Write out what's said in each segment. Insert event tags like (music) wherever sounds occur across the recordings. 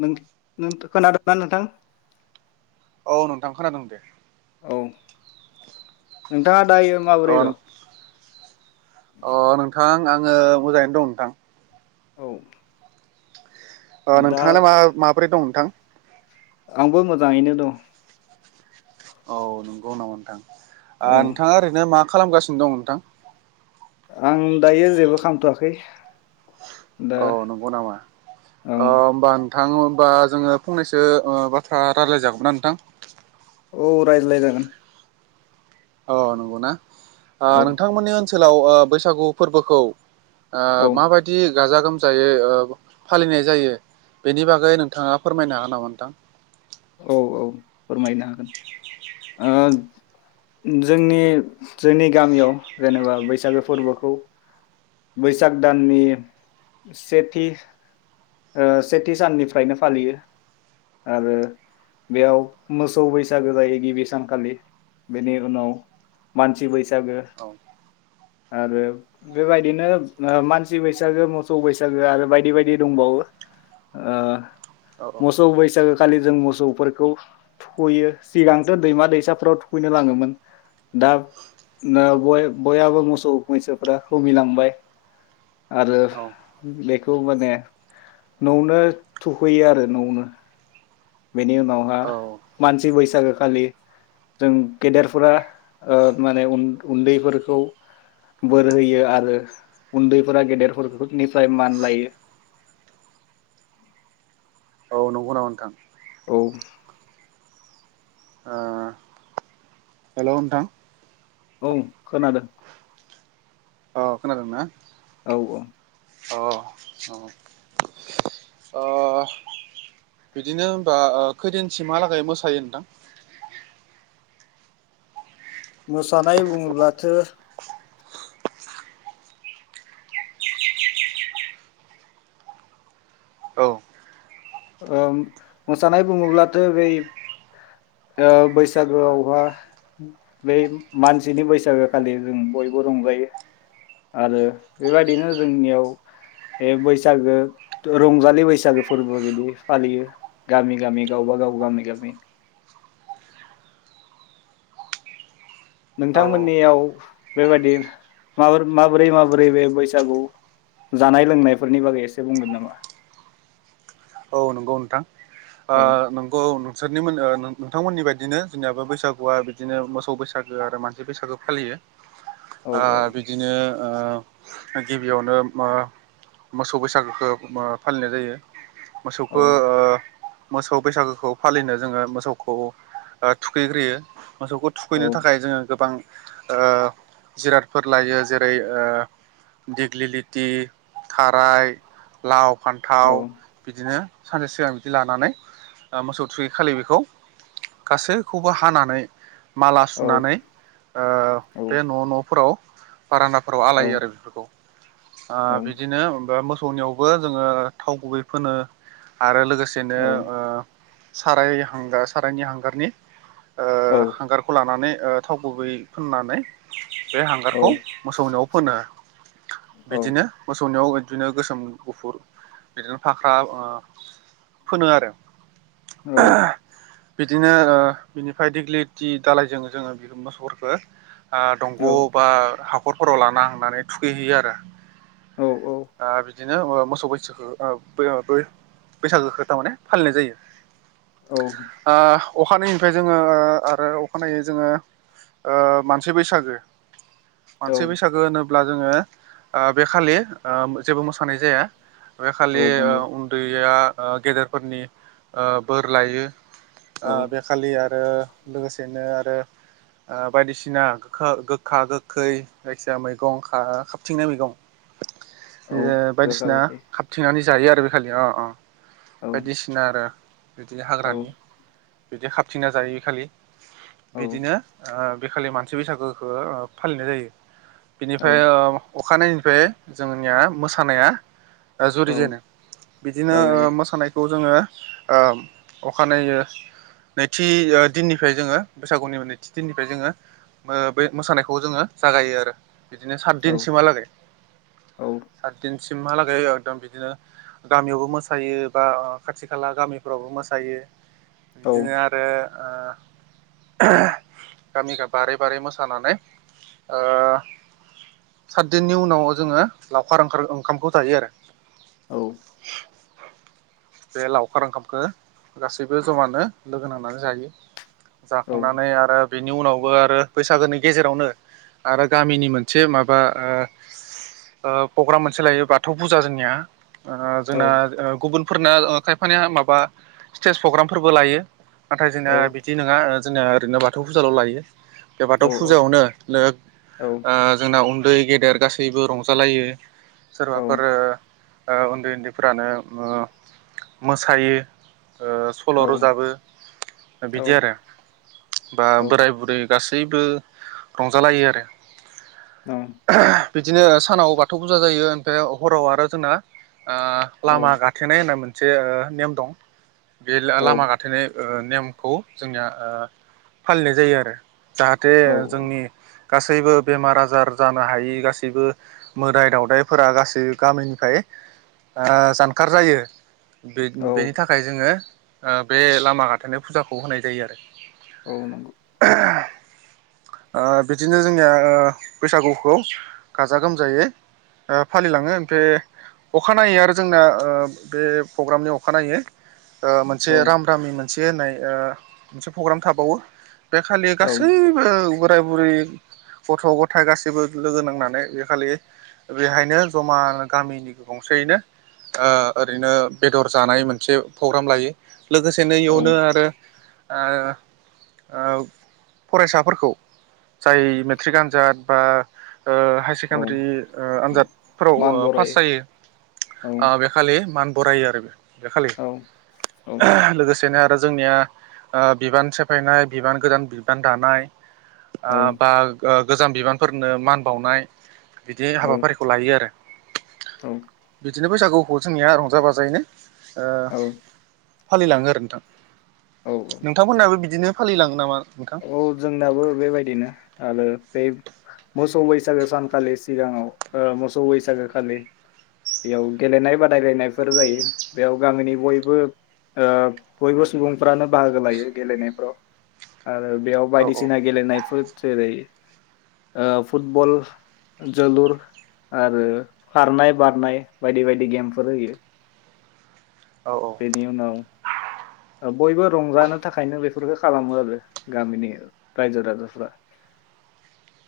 नों नों खोनादोंना नोंथां? औ नोंथां खोनादोंं दे। औ नोंथाङा दायो अ माबोरै दं अ नोंथां आङो मोजाङैनो दं नोंथां। औ। ओ दा नोंथाङालाय मा माबोरै दं नोंथां? आंबो मोजाङैनो दं। औ नंगौ नामा नोंथां? ओ औ नोंथाङा ओरैनो मा खालामगासिनो दं नोंथां? आं दायो जेबो खालामथ'वाखै दा औ नंगौ नामा औ अ बा थां होमबा जोङो फंनैसो ओ बाथ्रा रायज्लाय जागौमोनना नोंथां? औ रायज्लाय जागोन। अ नंगौना? ओ औ नोंथांमोननि ओन सोलाव ओ बैसागु फोरबोखौ ओ औ माबायदि जा गोमजायै ओ फालिनाय जायो बेनि बागै नोंथाङा फोरमायनो हागोन नामा नोंथां? औ औ फोरमायनो हागोन ओ जोंनि जोंनि गामियाव जेनोबा बैसागो फोरबोखौ बैसाग दाननि सेथि ओ सेथि साननिफ्रायनो फालियो आरो बेयाव मोसौ बैसागो जायो गिबि सानखालि बेनि उनाव मानसि बैसागो औ आरो बेबायदिनो मानसि बैसागो मोसौ बैसागो आरो बायदि बायदि दंबावो ओ औ मोसौ बैसागो खालि जों मोसौ सौफोरखौ थुखैयो सिगांथ' दैमा दैसाफ्राव थुखैनो लाङोमोन दा बयहाबो मोसौ मैसोफ खमिलांबाय आरो औ बेखौ माने न'आवनो थुखैयो आरो न'आवनो बेनि उनावहा औ मानसि बैसागो खालि जों गेदेरफोरा ओ माने उन उन्दैफोरखौ बोर होयो आरो उन्दैफोरा गेदेरनिफ्राय मान लायो औ नंगौ नामा नोंथां? औ ओ हेल' नोंथां औ खोनादों अ खोनादों ना? औ औ औ ओ बिदिनो होनबा ओ खैदिनसिमहालागै मोसायो नोंथां मोसानाय बुङोब्लाथो औ ओम मोसानाय बुङोब्लाथ' बै ओ बैसागोआवहा बै मानसिनि बैसागो खालि जों बयबो रंजायो । आरो बेबायदिनो जोंनियाव बे बैसागो रंजालि बैसागो फोरबो बिदि फालियो गामि गामि गावबा गाव गामि गामि । औ नोंथांमोननियाव बेबायादि माबोरै माबोरै बे बैसागु जानाय लोंनायफोरनि बागै एसे बुंगोन नामा? औ नंगौ नोंथां ओ औ नोंगौ नो सोरनि मोनो नोंथांमोननि बायदिनो जोंनियाबो बैसागुआ बिदिनो मोसौ बैसागो आरो मानसि बैसागो फालियो औ ओ बिदिनो ओ गिबियावनो ओ मोसौ बैसागुखौ ओ फालिनाय जायो औ मोसौखौ ओ मोसौ बैसागोखौ फालिनो जोङो मोसौखौ ओ थुखैग्रोयो मोसौखौ थुखैनो थाखाय जोङो गोबां ओ जिरादफोर लायो जेरै ओ दिग्लिलिथि खाराय लाव फान्थाव औ बिदिनो सानसे सिगां जि लानानै ओ मोसौ थुरखै खालि बेखौ गासैखौबो हानानै माला औ सुनानै ओ औ बे न' न'फोराव बारोनदाफोराव औ आलायो आरो बेफोरखौ ओ औ बिदिनो (unintelligible) थौनियावबो जोङो थाव गुबै फोनो आरो लोगोसे औ बिदिनो ओ साराय हांगार सारायनि हांगारनि ओ औ हांगारखौ लानानै ओ थाव गुबै फुननानै बे हांगारखौ मोसौनिआव फोनो बिदिनो मोसौ सौनियाव बिदिनो गोसोम गुफुर बिदिनो फाख्रा ओ फोनो आरो औ बिदिनो ओ बिनिफ्राय दिग्लिलिथि दालायजों जोङो बि मोसौफोरखो आ दंग' बा हाख खरफोराव लाना हांनानै थुखैहैयो आरो औ ओ बि दिनो ओ मोसौ मैसोखौ ओ बो बै-बैसागोखौ थारमाने फालिनाय जायो। औ ओ अखानायैनिफ्राय जोङो आरो अखानायै जोङो ओ मानसि बैसागो मानसि बैसागो होनो अब्ला जोङो ओ बे खालि ओम जेबो मोसौ खानाय जाया बे खालि औ ओ नंगौ उन्दैया ओ गेदेरफोरनि ओ बोर लायो ओ औ बेखालि आरो लोगोसेनो आरो ओ बायदिसिना गोखा गोखा गोखै जायखिजाया मैगं खा-खाबथिंनाय मैगं ओ औ गोखा बायदिसिना गोखै खाबथिंनानै जायो आरो बे खालि अ अ औ बायदिसिना आरो बिदिनो औ हाग्रानि बिदि खाबथिना जायो इखालि औ बिदिनो ओ बेखालि मानसि बैसागोखौ ओ फालिनाय जायो। औ बिनिफ्राय ओ अखानायैनिफ्राय जोंनिया मोसानाया ओ औ जुरिजेनो बिदिनो ओ जागायो मोसानाय खौ जोङो ओ अखानायै नैथि दिननिफ्राय जोङो बैसागुनि नैथि दिननिफ्राय जोङो ओ बे मोसानायखौ जोङो जागायो आरो। बिदिनो औ सातदिनसिमहालागै औ सात दिन सिमहालागै एकदम बिदिनो गामियावबो मोसायो बा खाथि खाला गामिफ्रावबो मोसायो औ बिदिनो आरो ओ (unintelligible) गामिगा बारै बारै मोसानानै ओ सातदिननि उनाव जोङो लावखार ओंखार ओंखामखौ जायो आरो औ बे लावखार ओंखामखौ गासैबो जमानो लोगो नांनानै जायो। औ जाखांनानै आरो बेनि उनावबो आरो बैसागोनि गेजेरावनो आरो गामिनि मोनसे माबा ओ ओ प्रग्राम मोनसे लायो बाथौ फुजा जोंनिया ओ औ जोंना ओ गुबुन फोरना ओ खायफानिया माबा स्टेज प्रग्रामफोरबो लायो। नाथाय जोंना औ बिदि नङा ओ जोंनिया ओरैनो बाथौ फुजाल' लायो। बे बाथौ औ औ फुजायावनो लोग ओ जोंना उन दै गेदेर गासैबो रंजालायो सोरबाफोर औ ओ उन्दै उन्दैफोरानो ओ मोसायो ओ सल' रोजाबो बिदि आरो बा बोराय बुरै गासैबो बयबो रंजालायो आरो बिदिनो सानाव बाथौ फुजा जायो। फाय हराव आरो जोंना ओ लामा गा मोनसे नेम दं। बे ला-लामा गाथेनाय ओ नेमखौ जोंनिया ओ फालिनाय जायो आरो औ जाहाथे जोंनि गासैबो बेमार आजार जानो हायि गासैबो मोदाय दावदायफोरा गासै गामिनिफ्राय ओ जान खारजायो औ बे-बेनि थाखाय जोङो। ओ बे लामा गाथेनाय फुजाखौ होनाय जायो आरो औ नंगौ ओ बिदिनो जोंनिया ओ बैसागुखौ गाजा गोमजायै ओ फालिलाङो ओमफ्राय अखानायै आरो जोंना ओ बे पग्रामनि अखानायै ओ मोनसे औ राम राममिन से होननाय ओ प्रग्राम थाबावो बे खालि औ गासैबो बोराय बुरै गथ' गथाय गासैबो लोगो नांनानै बे खालि बेहायनो जमानो गामिनि गंसेयैनो ओ ओरैनो बेदर जानाय मोनसे प्रग्राम लायो लोगोसेनो औ इयावनो आरो ओ ओ फरायसाफोरखौ जाय मेट्रिक आनजाद बा ओ हायार औ सेकेणडारि ओ आनजादफोराव मान ओ पास बरायो जायो औ । बे मान बरायो आरो बे । बे खालि औ औ लोगोसेनो दा जोंनिया ओ बिबान सेफायनाय बिबान गोदान बिबान दानाय ओ औ बा गोजाम बिबानफोरनो मान बावनाय बिदि हाबाफारिखौ लायो आरो औ बे बैसागुखौ जोंनिया रंजा बाजायैनो ओ औ फालिलाङो आरो नोंथां। औ नोंथांमोनहाबो बिदिनो। फालिङो नामा? नोंथां औ जोंनाबो बेबायदिनो आरो बे मोसौ बैसागो सानखालि सिगाङाव, ओ मोसौ बैसागो खालि बेयाव गेलेनाय बादायलायनायफोर जायो। बेयाव गामिनि बयबो ओ बयबो सुबुंफ्रानो बाहागो लायो गेलेनायफ्राव। आरो बेयाव औ बायदिसिना गेलेनायफोर जेरै। ओ फुटबल जोलुर आरो खारनाय बारनाय बायदि -बायदि गेमफोर होयो। औ बेनि उनाव। ओ बयबो रंजानो थाखायनो बेफोरखौ खालामो आरो, गामिनि रायजो राजाफ्रा,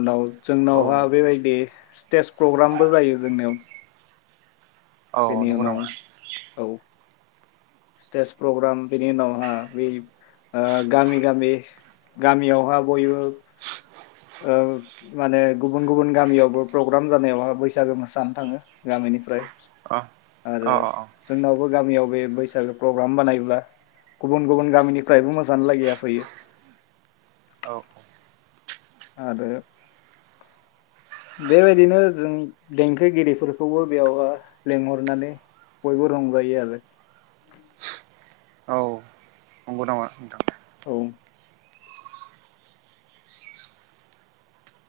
उनाव औ जोंनावहा नंगौ बेबायदि स्टेज प्रग्रामबो जायो जोंनियाव। अ बेनि नंगौ उनाव नामा। औ स्टेज प्रग्राम, बिनि उनावहा बै ओ गामि गामि गामियावहा बयबो। ओ माने गुबुन गुबुन गामियावबो प्रग्राम जानायावहाय बैसागो मोसानो थाङो गामिनिफ्राय। अ अ आरो अ जोंनावबो। गामियाव बे बैसागो प्रग्राम बानायोब्ला गुबुन गुबुन गामिनिफ्रायबो मोसानो लागैया फैयो। औ आरो बेबायदिनो जों देंखोगिरिफोरखौबो बेयावहाय लिेंंहरनानै बयबो रंजायो आरो। औ (unintelligible) औ।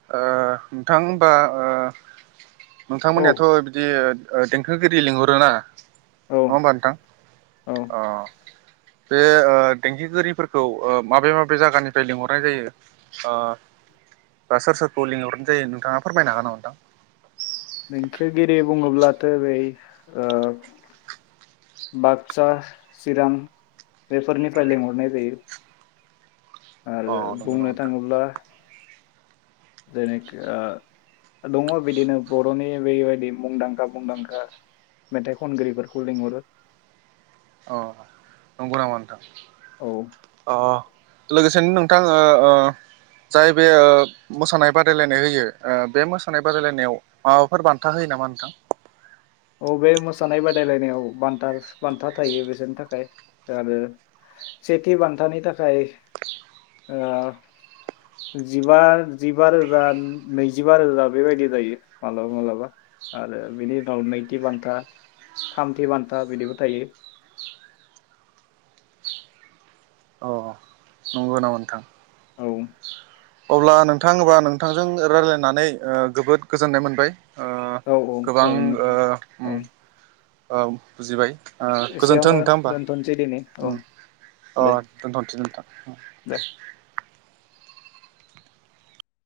ओ नोंथां होनबा ओ। औ नोंथांमोनियाथ' बिदि। ओ देंखोगिरि लिंहरो ना। औ न होमबा नोंथां? औ अ। बे ओ देंखोगिरिफोरखौ माबे माबे जायगानिफ्राय लिंहरनाय जायो? ओ बा सोर सोरखौ लिंहरना। दे नोंथाङा फोरमायनो हागोन नामा? नोंथां। नेंखोगिरि बुङोब्लाथ' बै ओ बाक्सा, चिरां बेफोरनिफ्राय लिंहरनाय जायो। आरो नामा बुंनो नोंथां थाङोब्ला। जेनेखि ओ दङ बिदिनो बर'नि बेबायदि मुंदांखा मुंदांखा मेथाइ खनगिरिफोरखौ लिंहरो। अ नंगौ नामा नोंथां अ नंगौ नामा नोंथां औ। अ लोगोसेनो नोंथां ओ ओ जाय बे ओ मोसानाय बादायलायनाय होयो, बे मोसानाय बादायलायनायाव माबाफोर बान्था होयो नामा नोंथां? अबे मोसानाय बादायलायनायाव बान्था बान्था थायो बिसोरनि थाखाय, आरो सेथि बान्थानि थाखाय ओ जिबा जिबा रोजा नैजिबा रोजा बेबायदि जायो मालाबा मालाबा, आरो बेनि उनाव थि बान्था थामथि बान्था बिदिबो थायो। अ नंगौ नामा नोंथां औ। अब्ला नोंथा एबा नोंथांजों रायजलायनानै ओ जोबोद गोजोननाय मोनबाय। ओ औ औ जागोन गोबांओ नोंथां उम। औ औ। बुजिबाय ओ गोजोनथों एसेयावनो नोंथां होमबा। दोनथ'नोसै दिनै औ अ दे दोनथ'सै नोंथां। दे